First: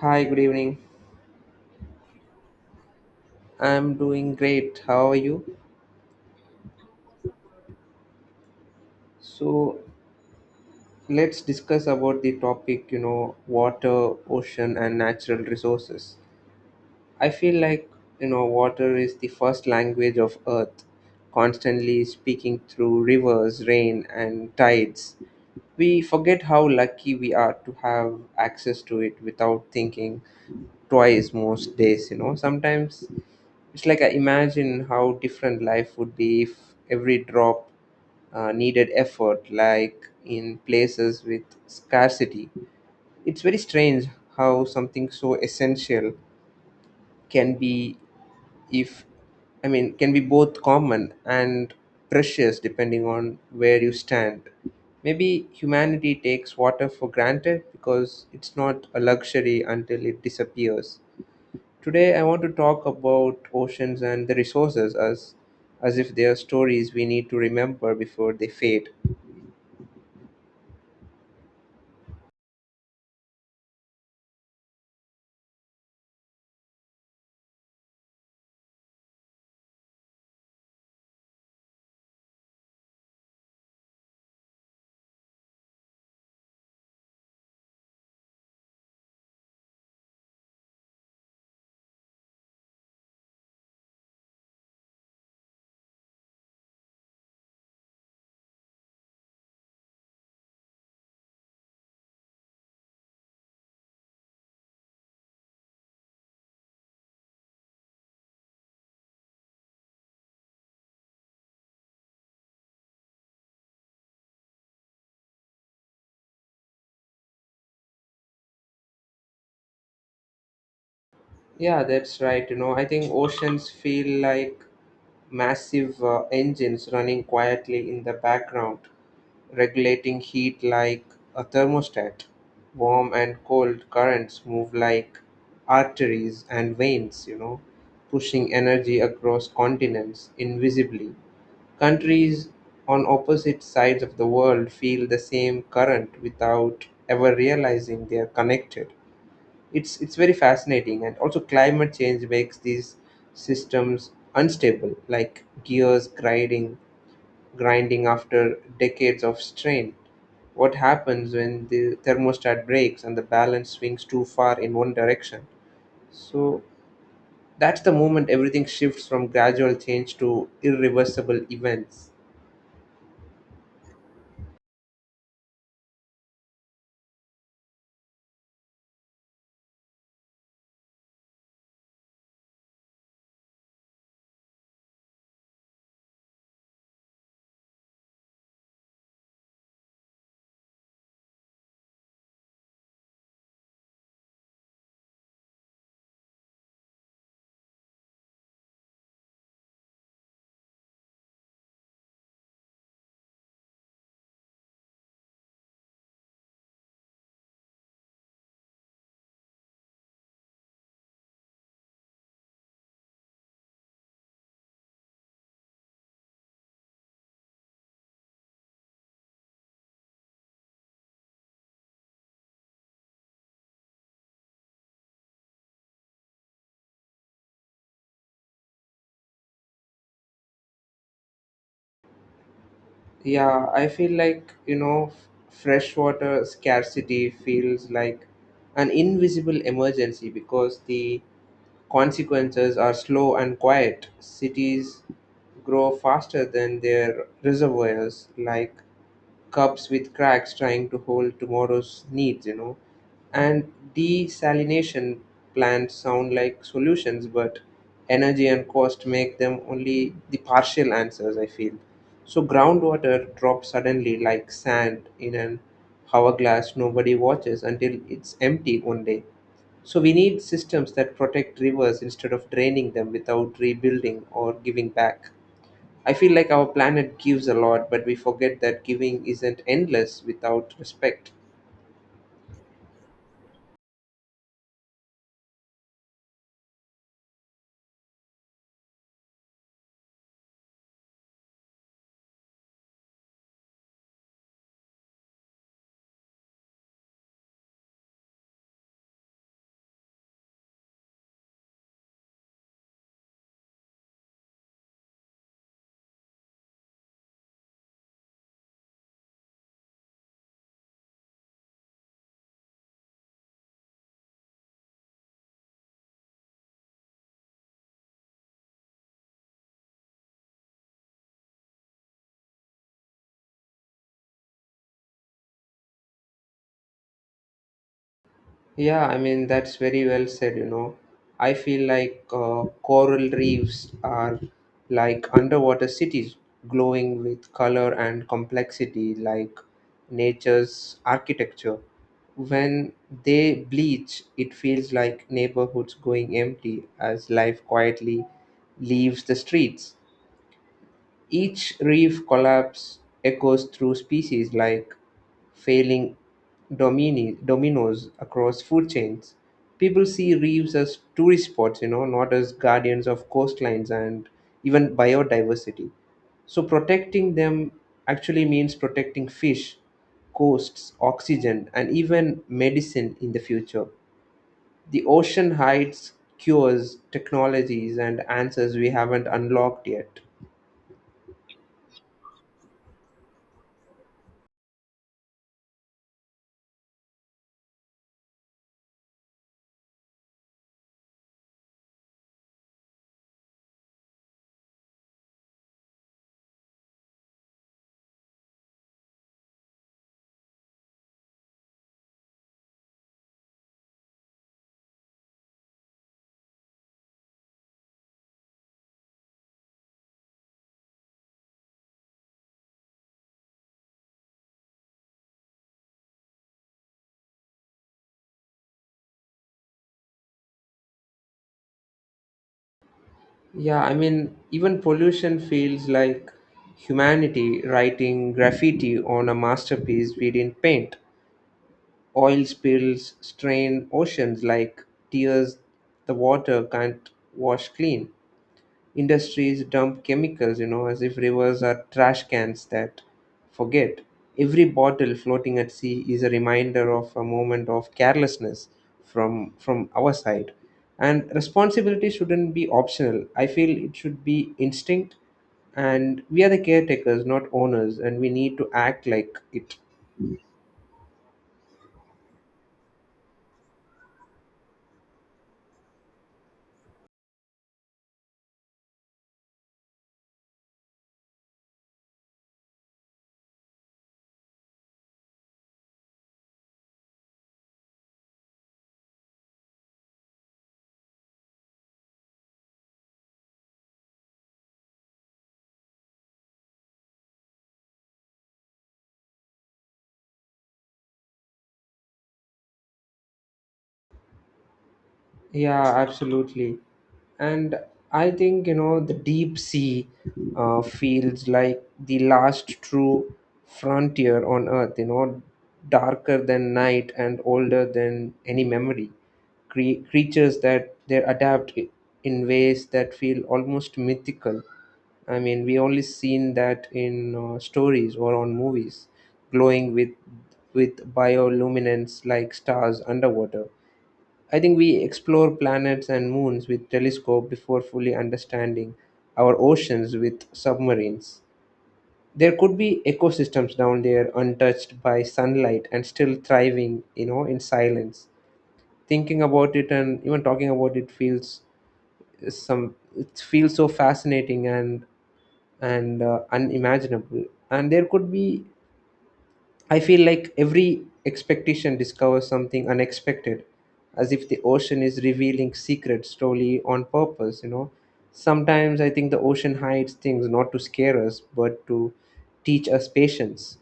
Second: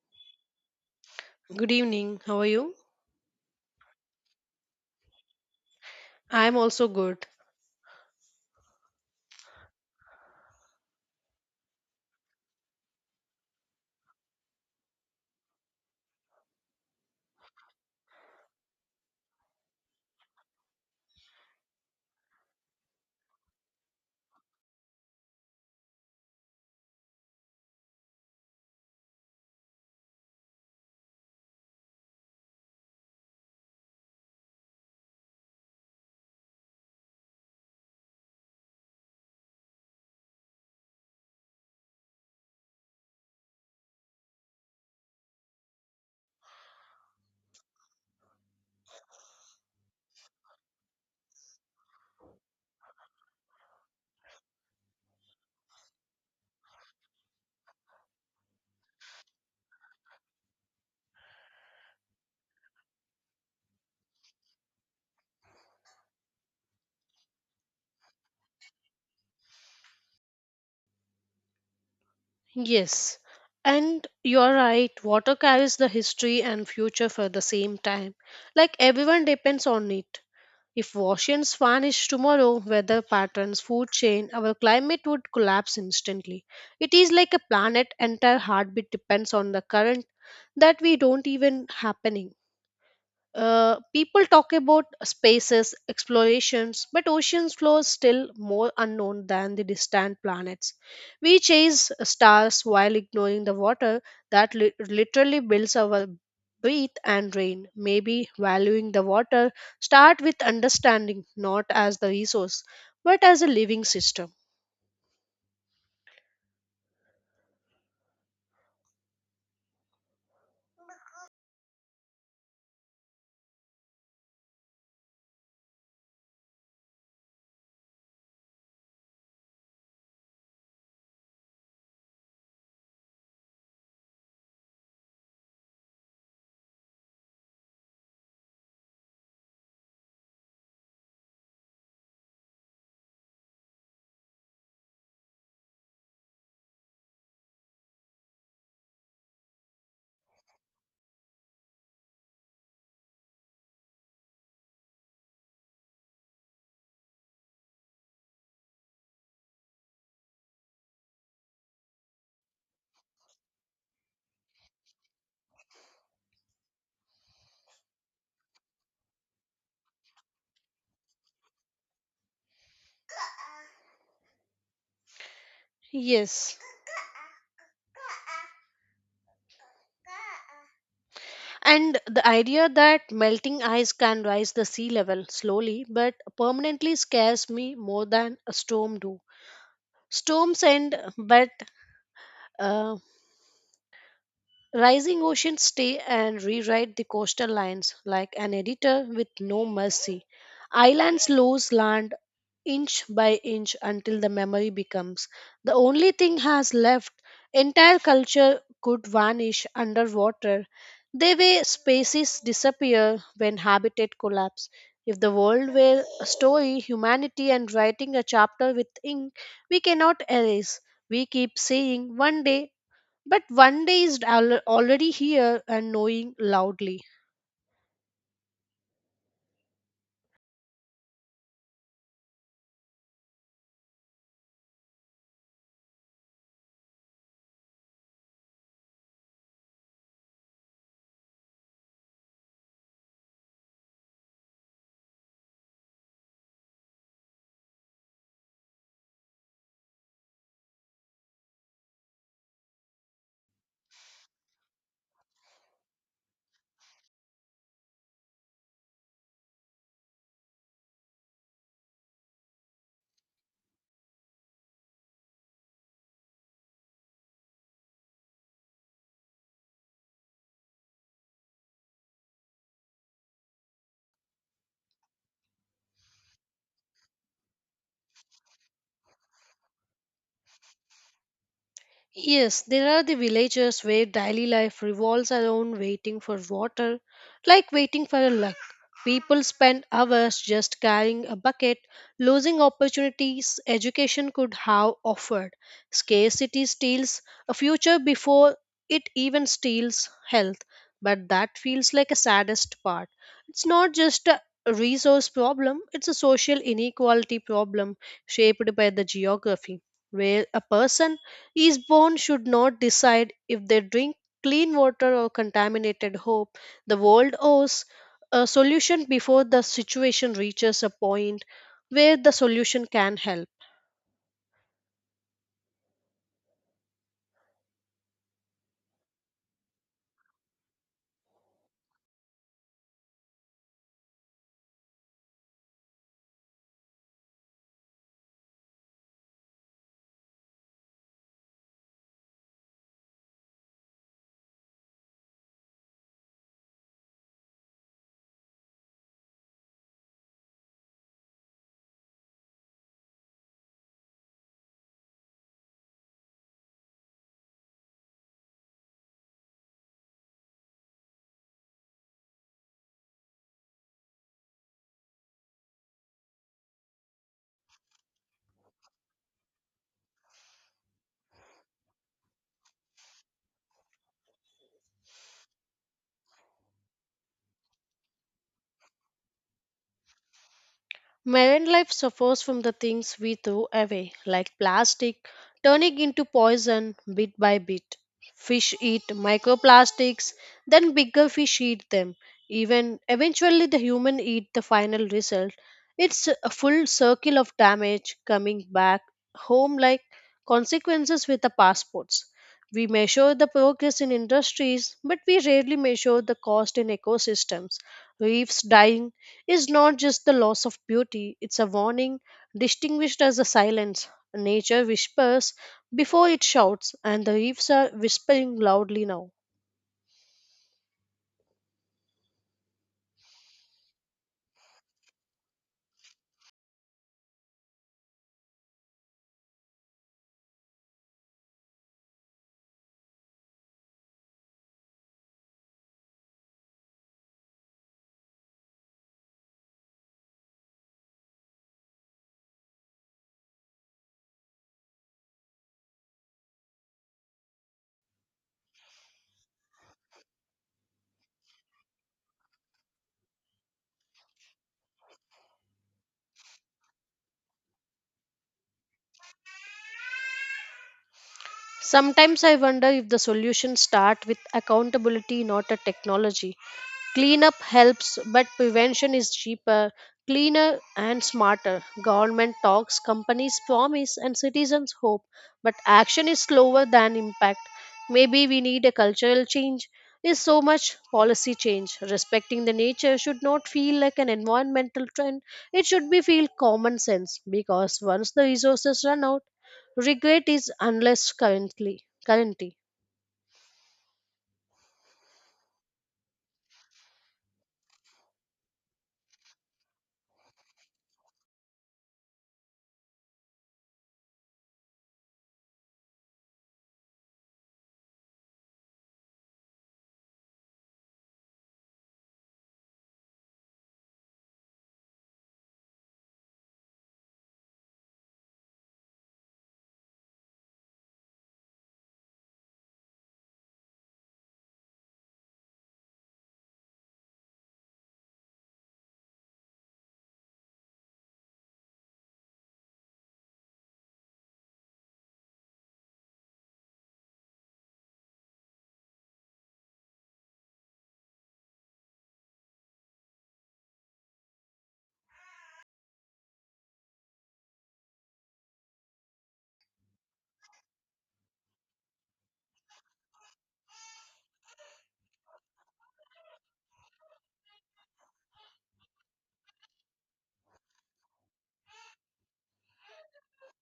Hi, good evening. Good evening. How are you? I'm doing great. How are you? I'm also good. So, let's discuss about the topic, you know, water, ocean, and natural resources. I feel like, you know, water is the first language of Earth, constantly speaking through rivers, rain, and tides. We forget how lucky we are to have access to it without thinking twice most days, you know. Sometimes it's like I imagine how different life would be if every drop needed effort, like in places with scarcity. It's very strange how something so essential can be, if I mean, can be both common and precious depending on where you stand. Maybe humanity takes water for granted because it's not a luxury until it disappears. Today, I want to talk about oceans and the resources as if they are stories we need to remember before they fade. Yes. And you're right, water carries the history and future for the same time. Like everyone depends on it. If oceans vanish tomorrow, weather patterns, food chain, our climate would collapse instantly. It is like a planet entire heartbeat depends on the current that we don't even happening. People talk about spaces, explorations, but oceans floor is still more unknown than the distant planets. We chase stars while ignoring the water that literally builds our breath and rain. Maybe valuing the water start with understanding, not as the resource, but as a living system. Yeah, that's right. You know, I think oceans feel like massive engines running quietly in the background, regulating heat like a thermostat. Warm and cold currents move like arteries and veins, you know, pushing energy across continents invisibly. Countries on opposite sides of the world feel the same current without ever realizing they are connected. It's very fascinating, and also climate change makes these systems unstable, like gears grinding after decades of strain. What happens when the thermostat breaks and the balance swings too far in one direction? So that's the moment everything shifts from gradual change to irreversible events. Yes. And the idea that melting ice can rise the sea level slowly but permanently scares me more than a storm do. Storms end, but uh, rising oceans stay and rewrite the coastal lines like an editor with no mercy. Islands lose land inch by inch until the memory becomes the only thing has left. Entire culture could vanish underwater the way species disappear when habitat collapse. If the world were a story humanity and writing a chapter with ink we cannot erase, we keep saying one day, but one day is already here and knowing loudly. Yeah, I feel like, you know, freshwater scarcity feels like an invisible emergency because the consequences are slow and quiet. Cities grow faster than their reservoirs, like cups with cracks trying to hold tomorrow's needs, you know. And desalination plants sound like solutions, but energy and cost make them only the partial answers, I feel. So groundwater drops suddenly like sand in an hourglass nobody watches until it's empty one day. So we need systems that protect rivers instead of draining them without rebuilding or giving back. I feel like our planet gives a lot, but we forget that giving isn't endless without respect. Yes, there are the villages where daily life revolves around waiting for water, like waiting for a luck. People spend hours just carrying a bucket, losing opportunities education could have offered. Scarcity steals a future before it even steals health. But that feels like a saddest part. It's not just a resource problem, it's a social inequality problem shaped by the geography, where a person Eastbourne should not decide if they drink clean water or contaminated hope. The world owes a solution before the situation reaches a point where the solution can help. Yeah, I mean, that's very well said, you know. I feel like coral reefs are like underwater cities glowing with color and complexity, like nature's architecture. When they bleach, it feels like neighborhoods going empty as life quietly leaves the streets. Each reef collapse echoes through species like failing dominoes across food chains. People see reefs as tourist spots, you know, not as guardians of coastlines and even biodiversity. So protecting them actually means protecting fish, coasts, oxygen, and even medicine in the future. The ocean hides cures, technologies, and answers we haven't unlocked yet. Marine life suffers from the things we throw away, like plastic turning into poison bit by bit. Fish eat microplastics, then bigger fish eat them. Even eventually, the human eat the final result. It's a full circle of damage coming back home like consequences with the passports. We measure the progress in industries, but we rarely measure the cost in ecosystems. Reefs dying is not just the loss of beauty, it's a warning distinguished as a silence. Nature whispers before it shouts, and the leaves are whispering loudly now. Yeah, I mean, even pollution feels like humanity writing graffiti on a masterpiece we didn't paint. Oil spills strain oceans like tears the water can't wash clean. Industries dump chemicals, you know, as if rivers are trash cans that forget. Every bottle floating at sea is a reminder of a moment of carelessness from our side. And responsibility shouldn't be optional. I feel it should be instinct, and we are the caretakers, not owners, and we need to act like it. Sometimes I wonder if the solutions start with accountability, not a technology. Cleanup helps, but prevention is cheaper, cleaner, and smarter. Government talks, companies promise, and citizens hope, but action is slower than impact. Maybe we need a cultural change. Is so much policy change. Respecting the nature should not feel like an environmental trend. It should be feel common sense because once the resources run out, regret is unless currently. Yeah, absolutely. And I think, you know, the deep sea feels like the last true frontier on Earth, you know, darker than night and older than any memory. Creatures that they adapt in ways that feel almost mythical. I mean, we only seen that in stories or on movies, glowing with bioluminescence like stars underwater. I think we explore planets and moons with telescope before fully understanding our oceans with submarines. There could be ecosystems down there untouched by sunlight and still thriving, you know, in silence. Thinking about it and even talking about it feels some it feels so fascinating and unimaginable. And there could be, I feel like every expectation discovers something unexpected, as if the ocean is revealing secrets slowly on purpose, you know. Sometimes I think the ocean hides things not to scare us, but to teach us patience.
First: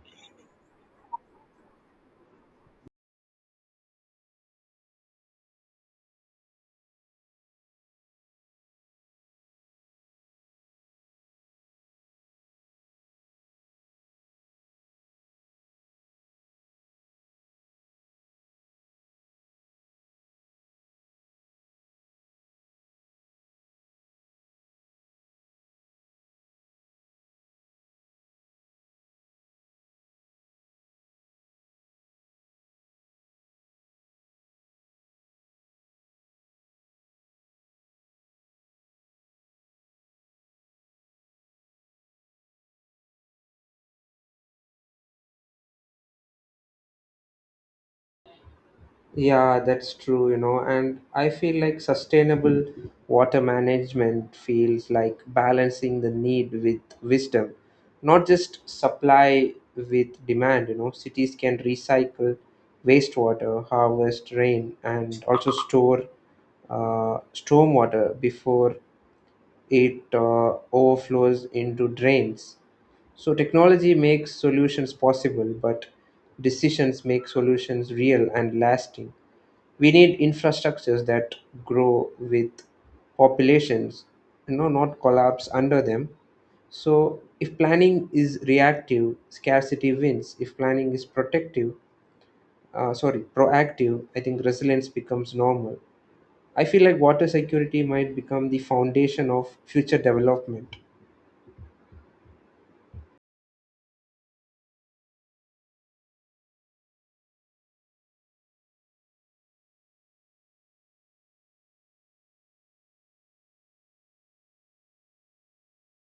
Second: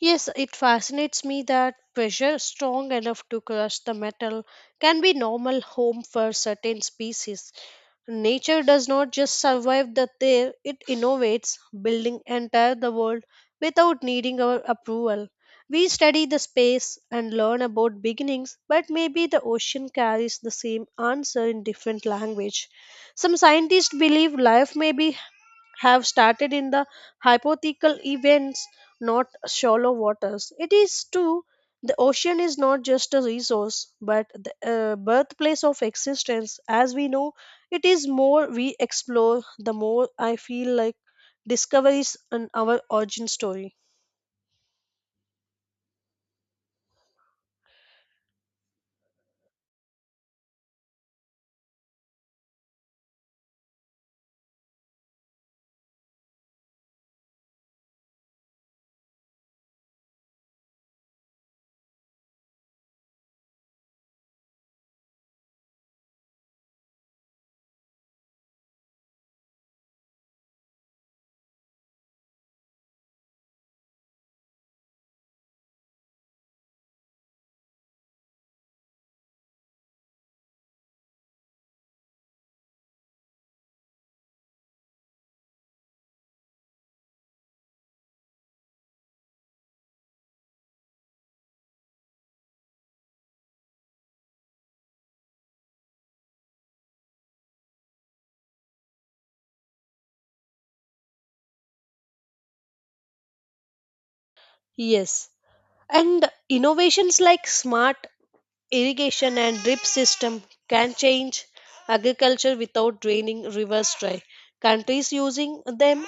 Yes, it fascinates me that pressure strong enough to crush the metal can be normal home for certain species. Nature does not just survive the there, it innovates, building entire the world without needing our approval. We study the space and learn about beginnings, but maybe the ocean carries the same answer in different language. Some scientists believe life may be have started in the hypothetical events, not shallow waters. It is true, the ocean is not just a resource, but the birthplace of existence. As we know, it is more we explore, the more I feel like discoveries and our origin story. Yeah, that's true, you know, and I feel like sustainable water management feels like balancing the need with wisdom, not just supply with demand, you know. Cities can recycle wastewater, harvest rain, and also store stormwater before it overflows into drains. So technology makes solutions possible, but decisions make solutions real and lasting. We need infrastructures that grow with populations, you know, not collapse under them. So if planning is reactive, scarcity wins. If planning is protective, sorry, proactive, I think resilience becomes normal. I feel like water security might become the foundation of future development. Yes. And innovations like smart irrigation and drip system can change agriculture without draining rivers dry. Countries using them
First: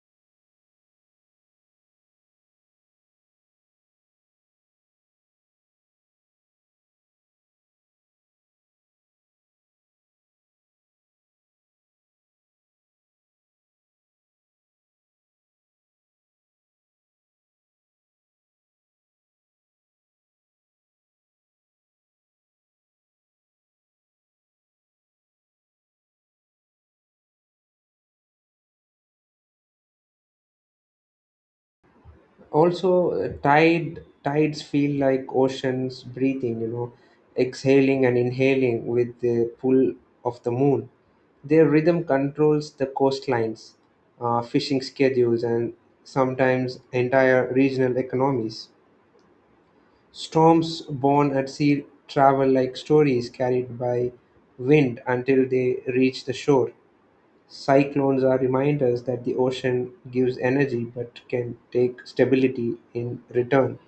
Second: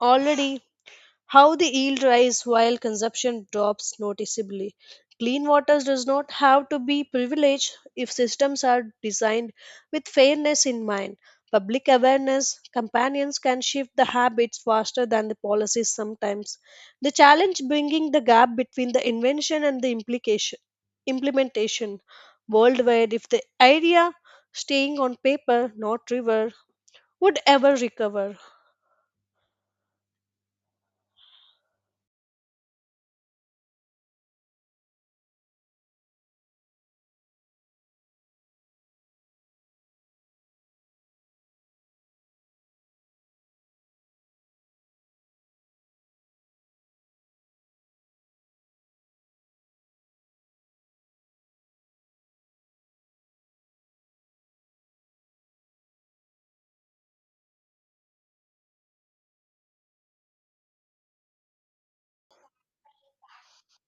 already how the yield rise while consumption drops noticeably. Clean water does not have to be privileged if systems are designed with fairness in mind. Public awareness companions can shift the habits faster than the policies sometimes. The challenge bringing the gap between the invention and the implication implementation worldwide if the idea staying on paper not river would ever recover. Also, tides feel like oceans breathing, you know, exhaling and inhaling with the pull of the moon. Their rhythm controls the coastlines, fishing schedules, and sometimes entire regional economies. Storms born at sea travel like stories carried by wind until they reach the shore. Cyclones are reminders that the ocean gives energy but can take stability in return.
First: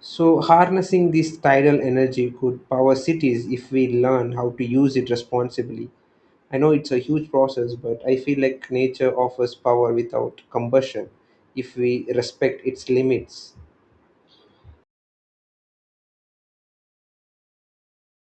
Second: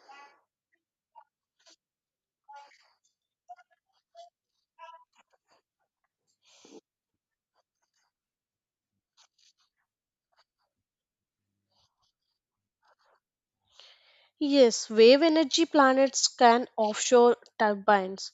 So, harnessing this tidal energy could power cities if we learn how to use it responsibly. I know it's a huge process, but I feel like nature offers power without combustion if we respect its limits. Yes, wave energy planets can offshore turbines,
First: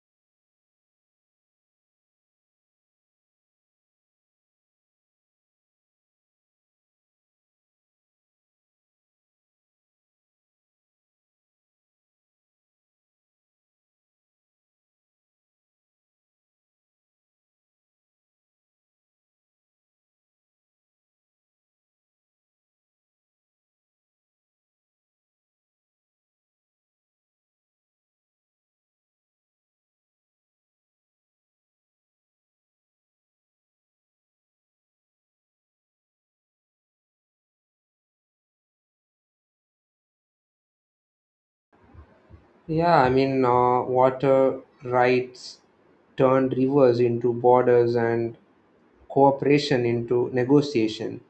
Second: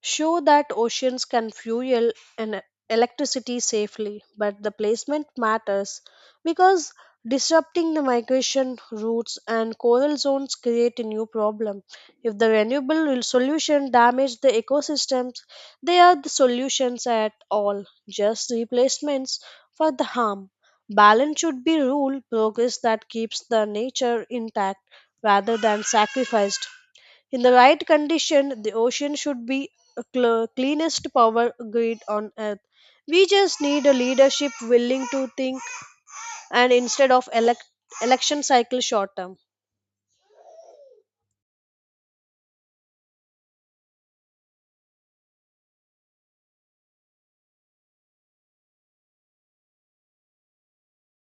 show that oceans can fuel and electricity safely, but the placement matters because disrupting the migration routes and coral zones create a new problem. If the renewable solution damage the ecosystems, they are the solutions at all, just replacements for the harm. Balance should be rule progress that keeps the nature intact rather than sacrificed. In the right condition, the ocean should be a cleanest power grid on earth. We just need a leadership willing to think and instead of election cycle short term. Yeah, I mean, water rights turned rivers into borders and cooperation into negotiation.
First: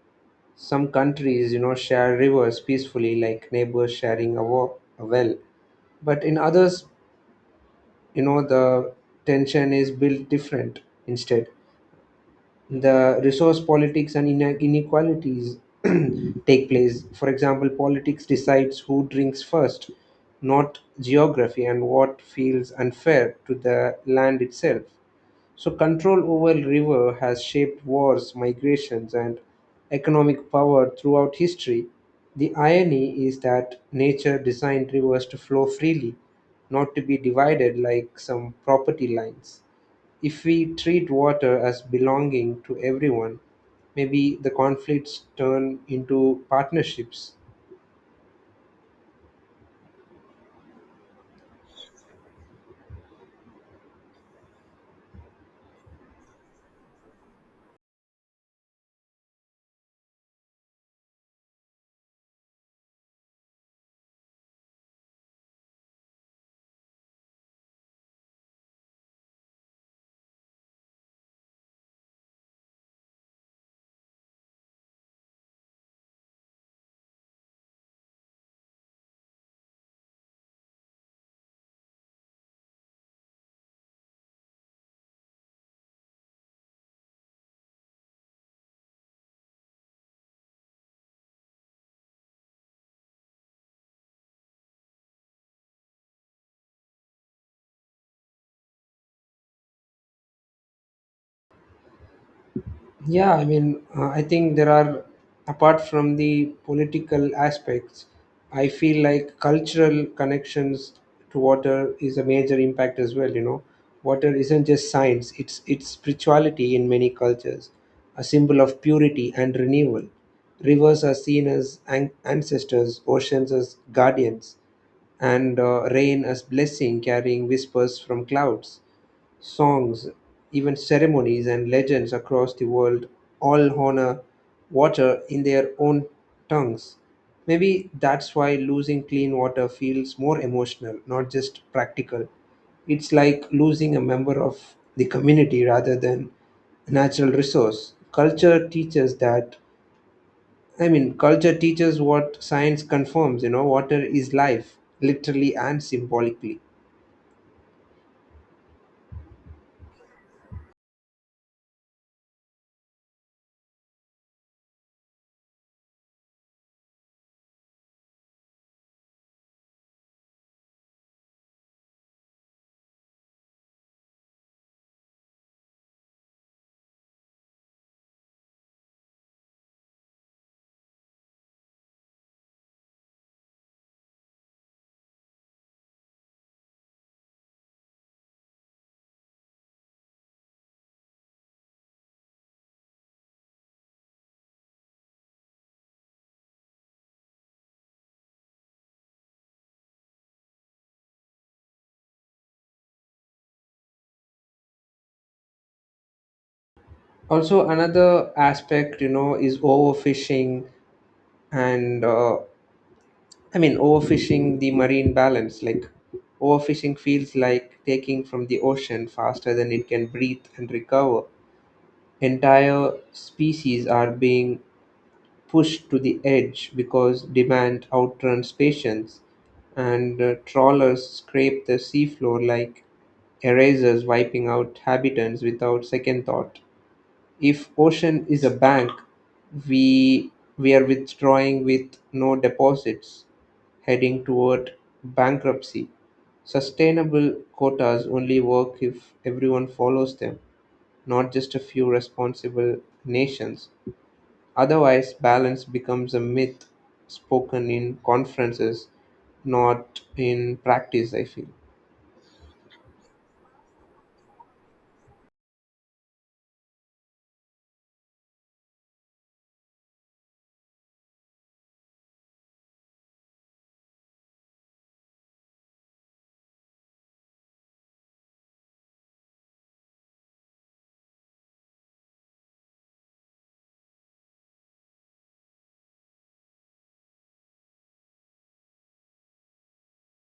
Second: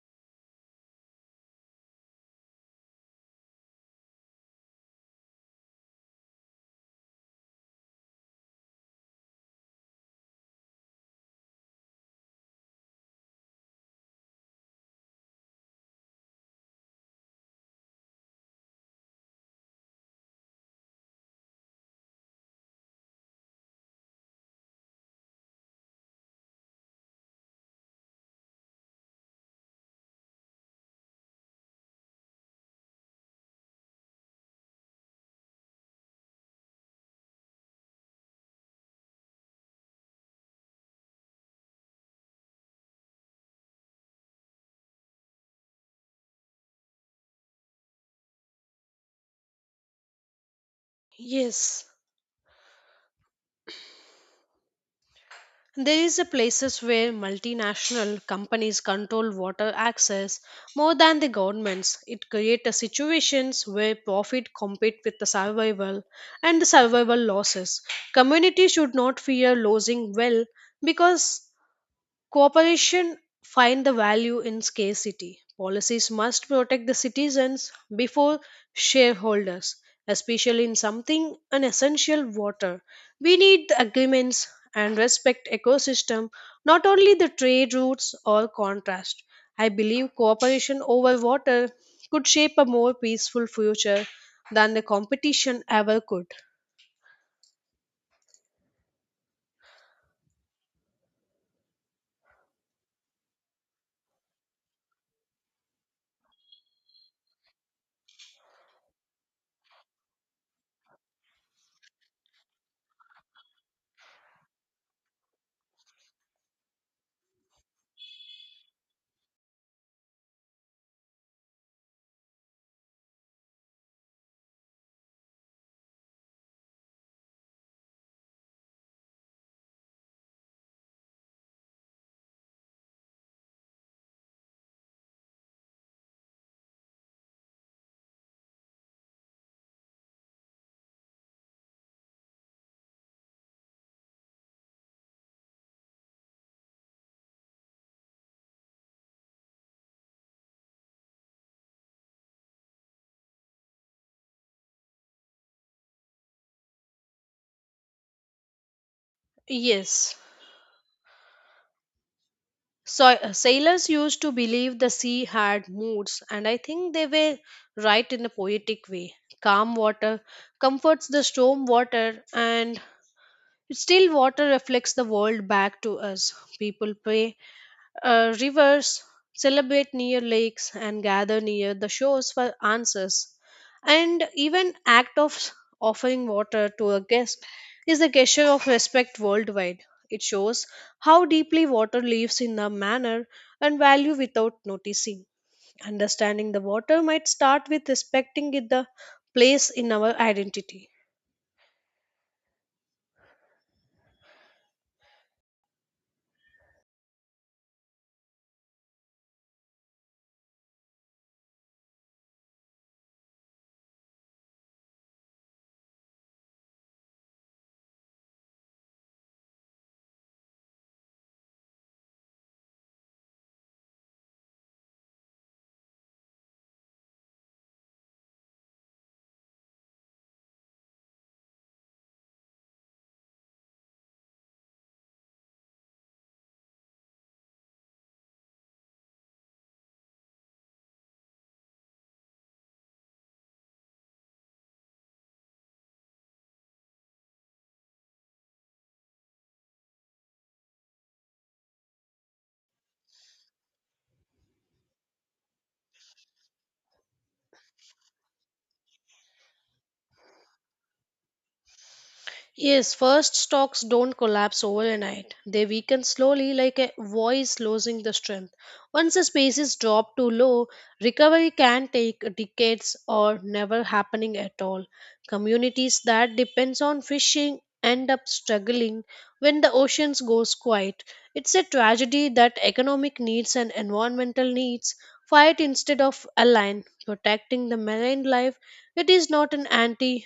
Some countries, you know, share rivers peacefully, like neighbors sharing a well. But in others, you know, the tension is built different instead. The resource politics and inequalities take place. For example, politics decides who drinks first, not geography, and what feels unfair to the land itself. So, control over river has shaped wars, migrations, and economic power throughout history. The irony is that nature designed rivers to flow freely, not to be divided like some property lines. If we treat water as belonging to everyone, maybe the conflicts turn into partnerships. Yes, there is a places where multinational companies control water access more than the governments. It creates a situations where profit compete with the survival and the survival losses. Community should not fear losing well because cooperation find the value in scarcity. Policies must protect the citizens before shareholders, especially in something an essential water. We need the agreements and respect ecosystem, not only the trade routes or contrast. I believe cooperation over water could shape a more peaceful future than the competition ever could. Yeah, I mean, I think there are, apart from the political aspects, I feel like cultural connections to water is a major impact as well. You know, water isn't just science; it's spirituality in many cultures, a symbol of purity and renewal. Rivers are seen as ancestors, oceans as guardians, and rain as blessing, carrying whispers from clouds, songs, even ceremonies and legends across the world all honor water in their own tongues. Maybe that's why losing clean water feels more emotional, not just practical. It's like losing a member of the community rather than a natural resource. I mean, culture teaches what science confirms, you know, water is life, literally and symbolically. Yes. So, sailors used to believe the sea had moods, and I think they were right in a poetic way. Calm water comforts the storm water, and still water reflects the world back to us. People pray rivers celebrate near lakes and gather near the shores for answers. And even act of offering water to a guest is a gesture of respect worldwide. It shows how deeply water lives in a manner and value without noticing. Understanding the water might start with respecting it the place in our identity. Also another aspect, you know, is overfishing and overfishing the marine balance, like overfishing feels like taking from the ocean faster than it can breathe and recover. Entire species are being pushed to the edge because demand outruns patience, and trawlers scrape the seafloor like erasers wiping out habitants without second thought. If Ocean is a bank, we we are withdrawing with no deposits, heading toward bankruptcy. Sustainable quotas only work if everyone follows them, not just a few responsible nations. Otherwise, balance becomes a myth spoken in conferences, not in practice, I feel. Yes, first stocks don't collapse overnight. They weaken slowly like a voice losing the strength. Once the spaces drop too low, recovery can take decades or never happening at all. Communities that depends on fishing end up struggling when the oceans goes quiet. It's a tragedy that economic needs and environmental needs fight instead of align. Protecting the marine life, it is not an anti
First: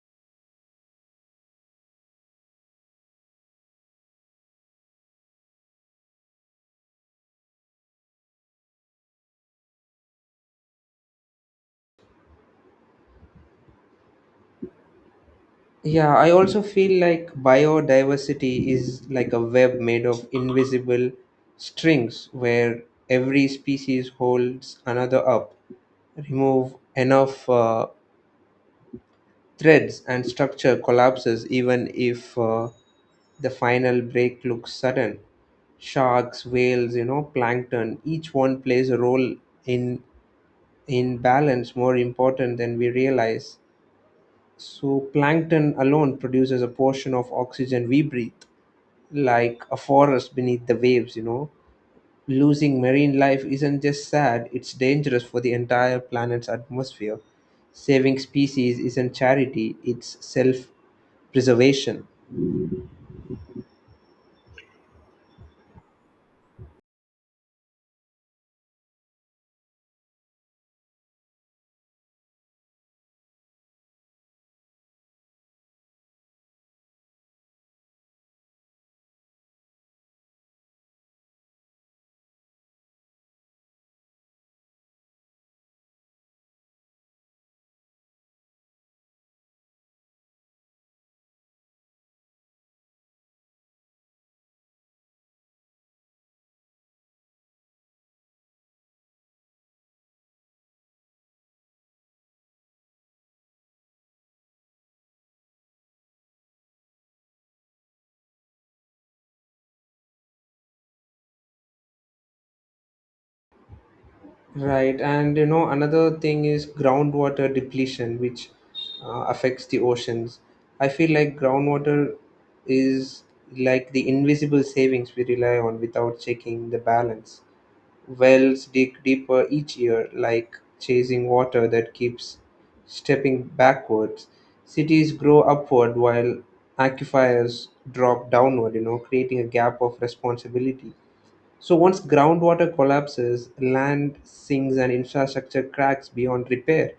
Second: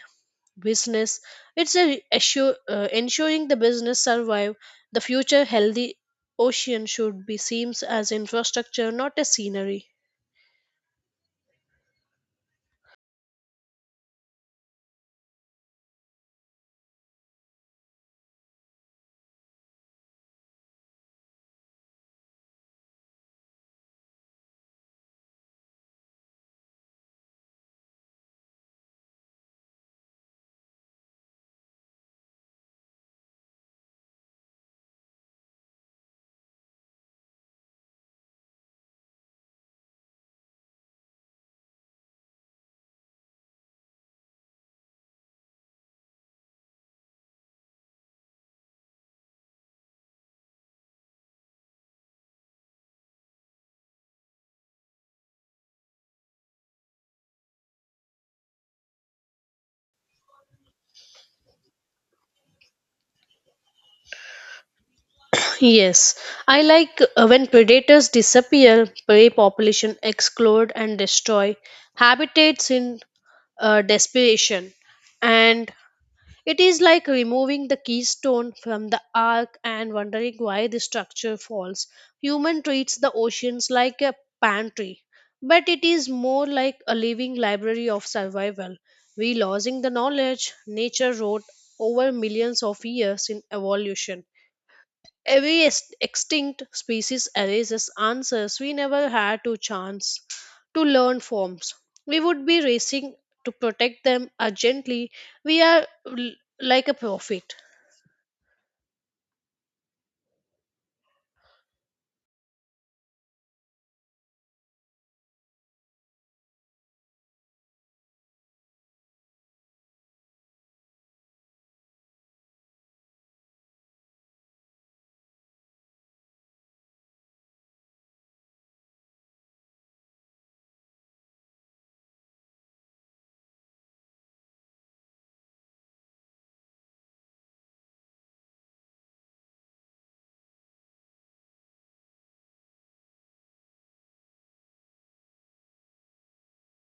business, it's a ensuring the business survive the future healthy ocean should be seems as infrastructure not a scenery. Yeah, I also feel like biodiversity is like a web made of invisible strings where every species holds another up. Remove enough threads and structure collapses, even if the final break looks sudden. Sharks, whales, you know, plankton, each one plays a role in in balance more important than we realize. So plankton alone produces a portion of oxygen we breathe like a forest beneath the waves, you know. Losing marine life isn't just sad, it's dangerous for the entire planet's atmosphere. Saving species isn't charity, it's self preservation. Yes, I like when predators disappear prey population explode and destroy habitats in desperation, and it is like removing the keystone from the ark and wondering why the structure falls. Human treats the oceans like a pantry, but it is more like a living library of survival. We losing the knowledge nature wrote over millions of years in evolution. Every extinct species erases answers we never had to chance to learn forms. We would be racing to protect them urgently. We are like a prophet. Right, and you know, another thing is groundwater depletion, which affects the oceans. I feel like groundwater is like the invisible savings we rely on without checking the balance. Whales dig deeper each year, like chasing water that keeps stepping backwards. Cities grow upward while aquifers drop downward, you know, creating a gap of responsibility. So once groundwater collapses, land sinks and infrastructure cracks beyond repair.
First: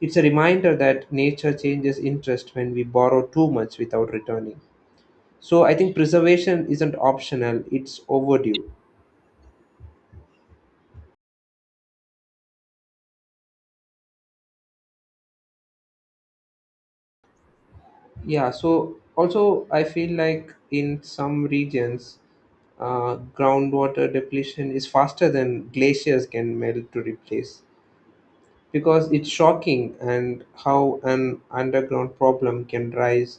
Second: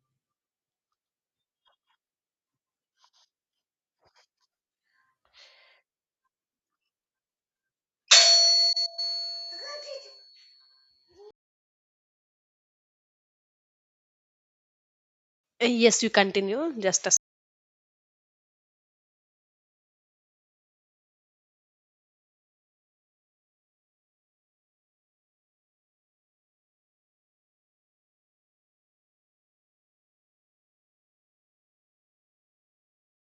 It's a reminder that nature changes interest when we borrow too much without returning. So I think preservation isn't optional, it's overdue. Yes, you continue. Just a Yeah, so also I feel like in some regions, groundwater depletion is faster than glaciers can melt to replace because it's shocking and how an underground problem can rise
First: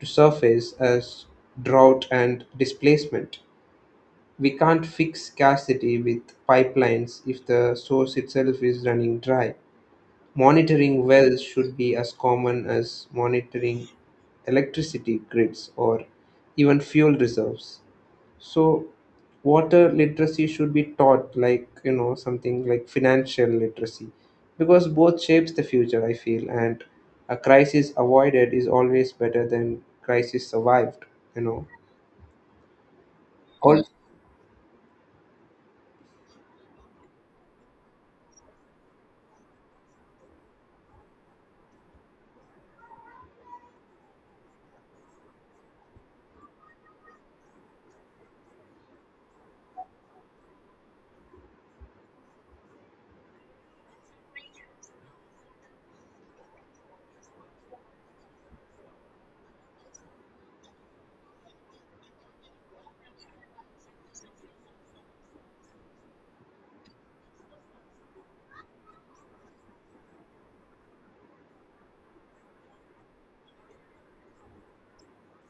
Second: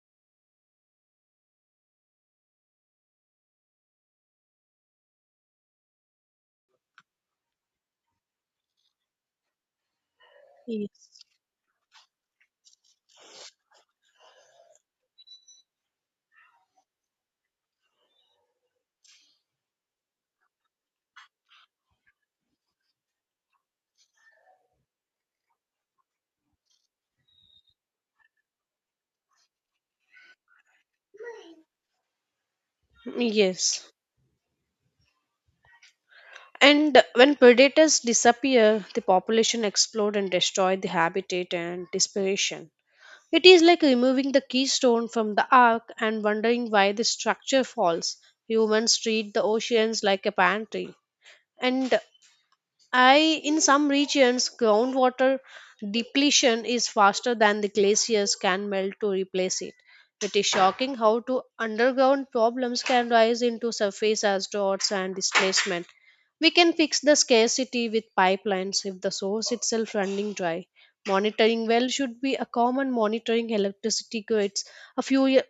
to surface as drought and displacement. We can't fix scarcity with pipelines if the source itself is running dry. second. Monitoring wells should be as common as monitoring electricity grids or even fuel reserves. So, water literacy should be taught like, you know, something like financial literacy because both shapes the future, I feel, and a crisis avoided is always better than crisis survived, you know. All. Yes. And when predators disappear, the population explode and destroy the habitat and desperation. It is like removing the keystone from the ark and wondering why the structure falls. Humans treat the oceans like a pantry, and I in some regions groundwater depletion is faster than the glaciers can melt to replace it. It is shocking how to underground problems can rise into surface as droughts and displacement. We can fix the scarcity with pipelines if the source itself running dry. Monitoring well should be a common monitoring electricity grids, a fuel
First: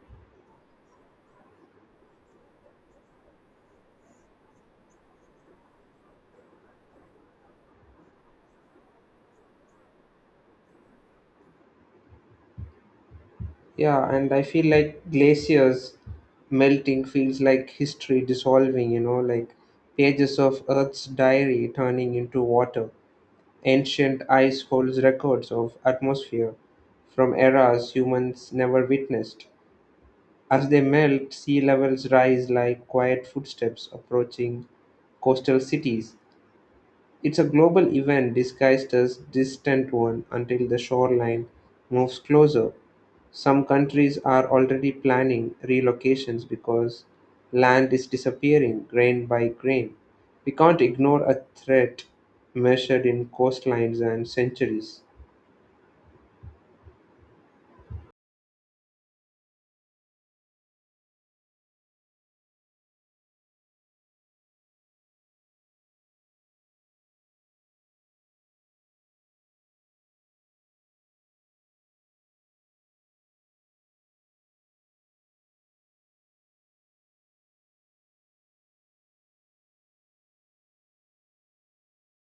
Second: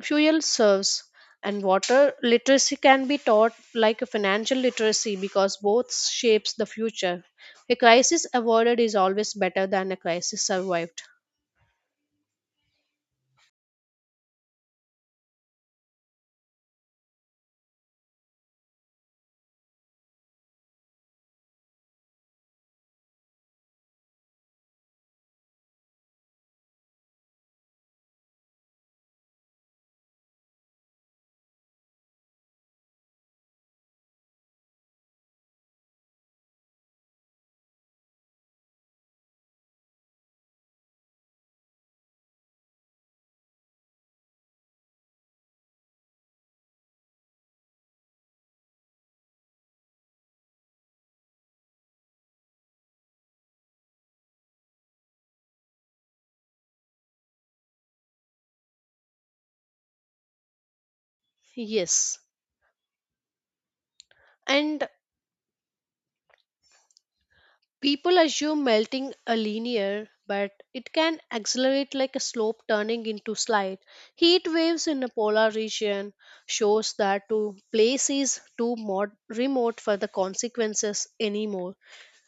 fuel serves, and water literacy can be taught like a financial literacy because both shapes the future. A crisis avoided is always better than a crisis survived. Yeah, and I feel like glaciers melting feels like history dissolving, you know, like pages of Earth's diary turning into water. Ancient ice holds records of atmosphere from eras humans never witnessed. As they melt, sea levels rise like quiet footsteps approaching coastal cities. It's a global event disguised as distant one until the shoreline moves closer. Some countries are already planning relocations because land is disappearing grain by grain. We can't ignore a threat measured in coastlines and centuries. Yes, and people assume melting a linear but it can accelerate like a slope turning into slide. Heat waves in a polar region shows that to place is too remote for the consequences anymore.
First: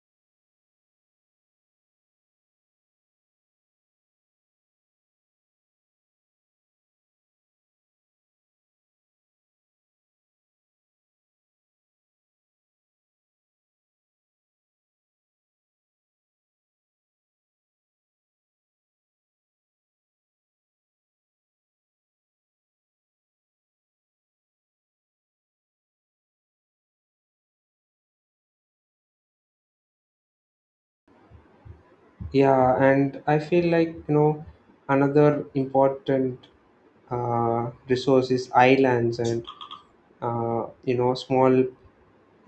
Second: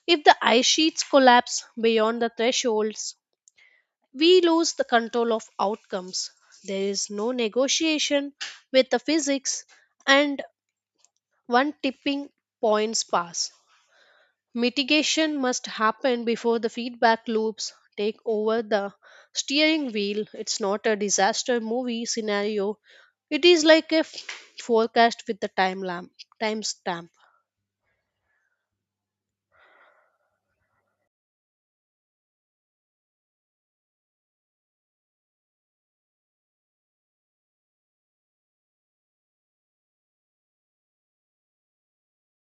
If the ice sheets collapse beyond the thresholds we lose the control of outcomes. There is no negotiation with the physics, and one tipping points pass. Mitigation must happen before the feedback loops take over the steering wheel. It's not a disaster movie scenario. It is like a forecast with the timestamp. Yeah, and I feel like, you know, another important resource is islands and, you know, small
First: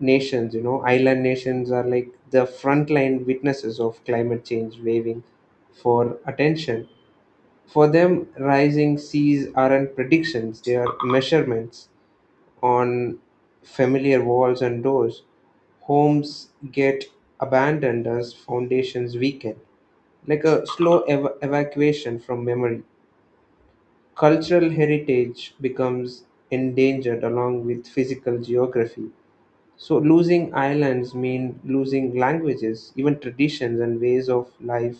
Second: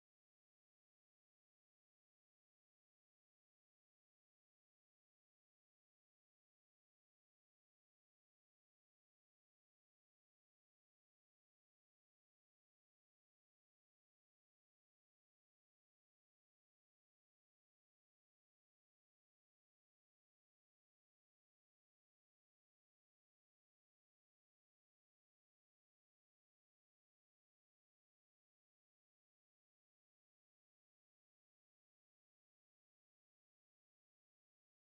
nations. You know, island nations are like the frontline witnesses of climate change, waving for attention. For them, rising seas aren't predictions, they are measurements on familiar walls and doors. Homes get abandoned as foundations weaken, like a slow evacuation from memory. Cultural heritage becomes endangered along with physical geography. So losing islands mean losing languages, even traditions and ways of life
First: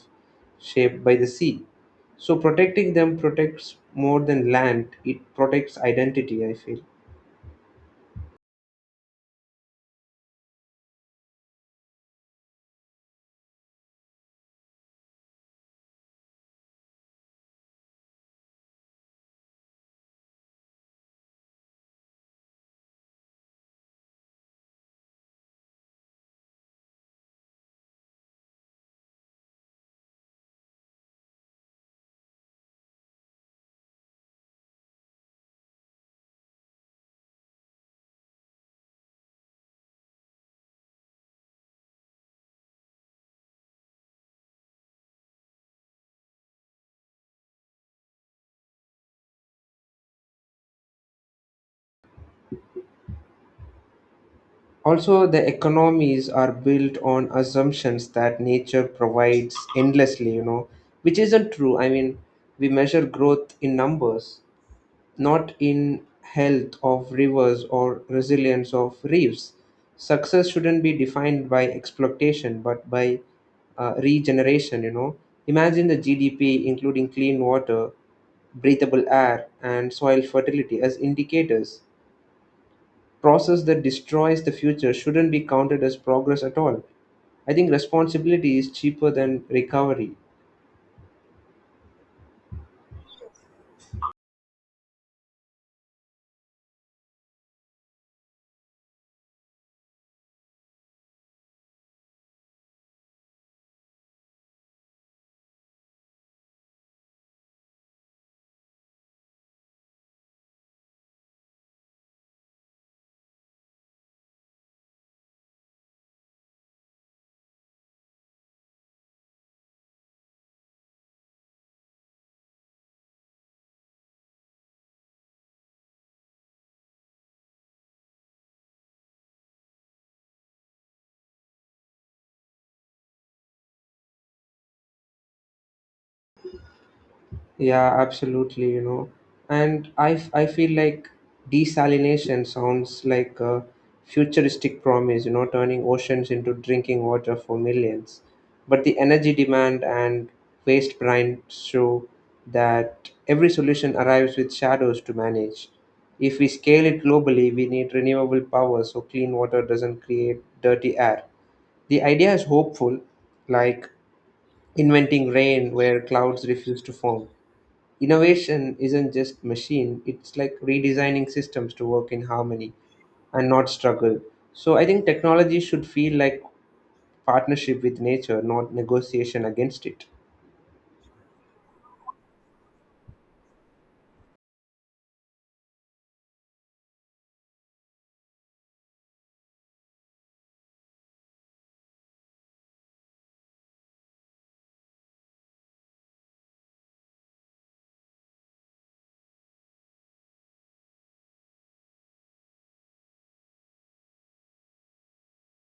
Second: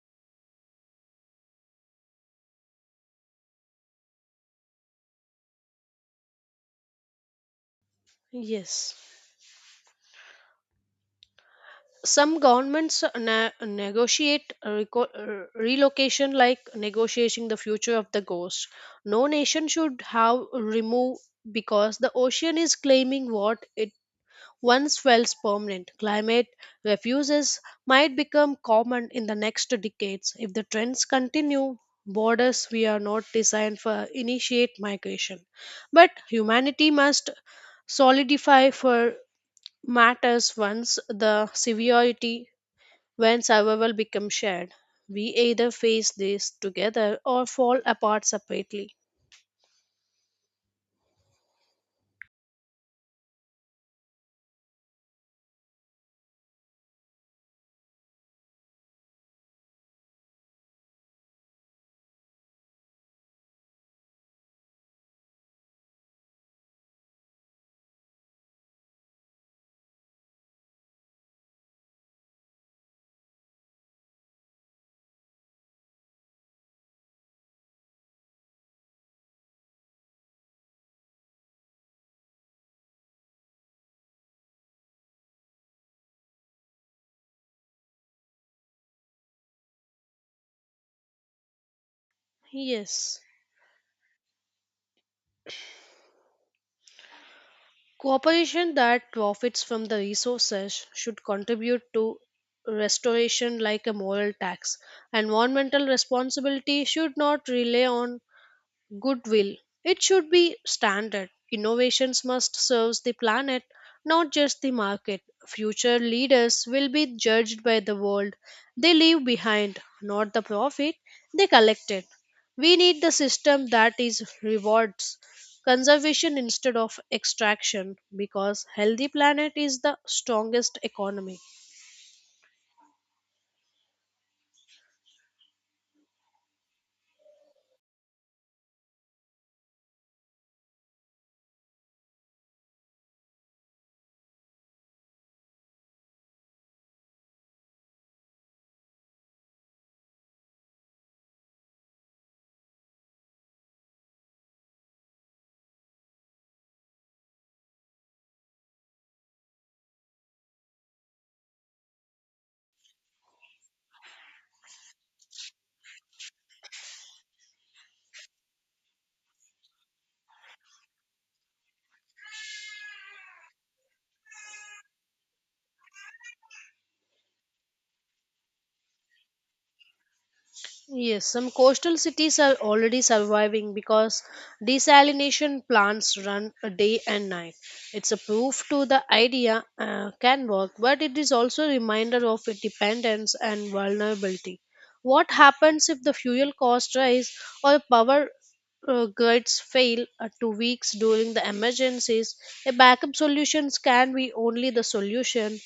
shaped by the sea. So protecting them protects more than land, it protects identity, I feel. Yes. Some governments negotiate relocation like negotiating the future of the ghost. No nation should have remove because the ocean is claiming what it once felt permanent. Climate refuges might become common in the next decades if the trends continue. Borders we are not designed for initiate migration, but humanity must solidify for matters once the severity. When survival becomes shared, we either face this together or fall apart separately. Also, the economies are built on assumptions that nature provides endlessly, you know, which isn't true. I mean, we measure growth in numbers, not in health of rivers or resilience of reefs. Success shouldn't be defined by exploitation, but by regeneration. You know, imagine the GDP including clean water, breathable air, and soil fertility as indicators. Process that destroys the future shouldn't be counted as progress at all. I think responsibility is cheaper than recovery. Yes. Cooperation that profits from the resources should contribute to restoration like a moral tax. Environmental responsibility should not rely on goodwill. It should be standard. Innovations must serve the planet, not just the market. Future leaders will be judged by the world they leave behind, not the profit they collected. We need the system that is rewards conservation instead of extraction because healthy planet is the strongest economy. Yeah, absolutely, you know. And I feel like desalination sounds like a futuristic promise, you know, turning oceans into drinking water for millions. But the energy demand and waste brine show that every solution arrives with shadows to manage. If we scale it globally, we need renewable power so clean water doesn't create dirty air. The idea is hopeful, like inventing rain where clouds refuse to form. Innovation isn't just machine, it's like redesigning systems to work in harmony and not struggle. So I think technology should feel like partnership with nature, not negotiation against it. Yes, some coastal cities are already surviving because desalination plants run a day and night. It's a proof to the idea can work, but it is also a reminder of its dependence and vulnerability. What happens if the fuel costs rise or power grids fail to weeks during the emergencies? A backup solutions can be only the solution.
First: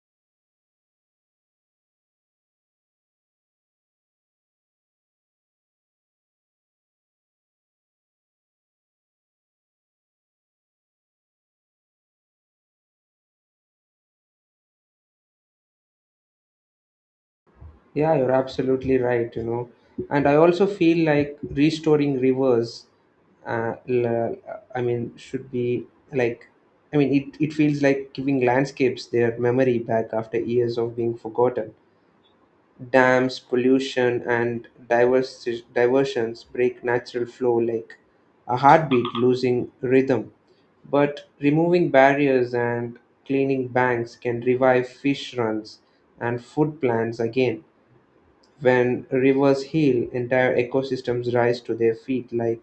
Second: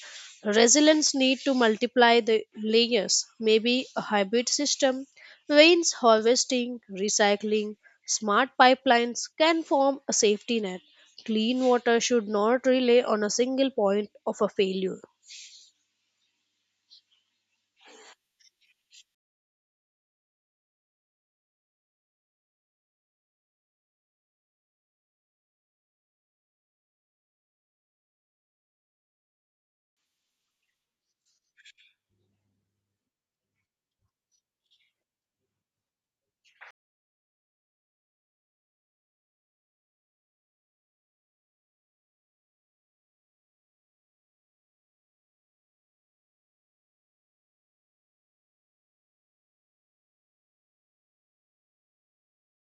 Resilience need to multiply the layers. Maybe a hybrid system, rains harvesting, recycling, smart pipelines can form a safety net. Clean water should not rely on a single point of a failure. Yeah, you're absolutely right, you know. And I also feel like restoring rivers, uh, l- I mean, should be like, I mean, it feels like giving landscapes their memory back after years of being forgotten. Dams, pollution, and diversions break natural flow like a heartbeat losing rhythm. But removing barriers and cleaning banks can revive fish runs and food plants again. When rivers heal, entire ecosystems rise to their feet like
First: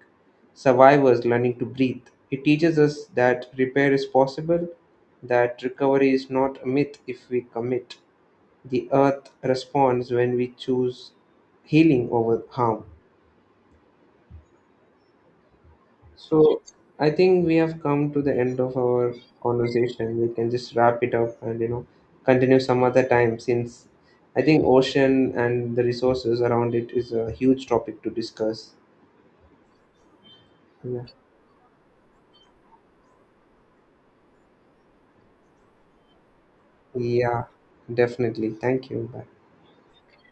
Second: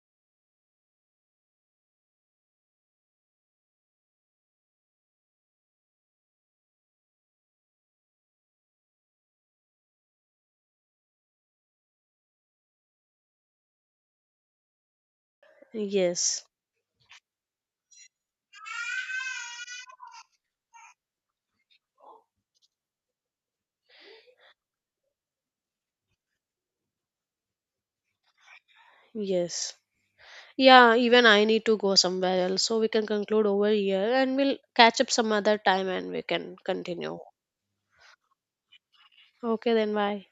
survivors learning to breathe. It teaches us that repair is possible, that recovery is not a myth if we commit. The earth responds when we choose healing over harm. Yes, So I think we have come to the end of our conversation. We can just wrap it up and you know continue some other time since I think ocean and the resources around it is a huge topic to discuss. yes. Yeah, Yeah, even I need to go somewhere else. So we can conclude over here and we'll catch up some other time and we can continue. yeah, definitely. Thank you. Bye. Okay, then bye.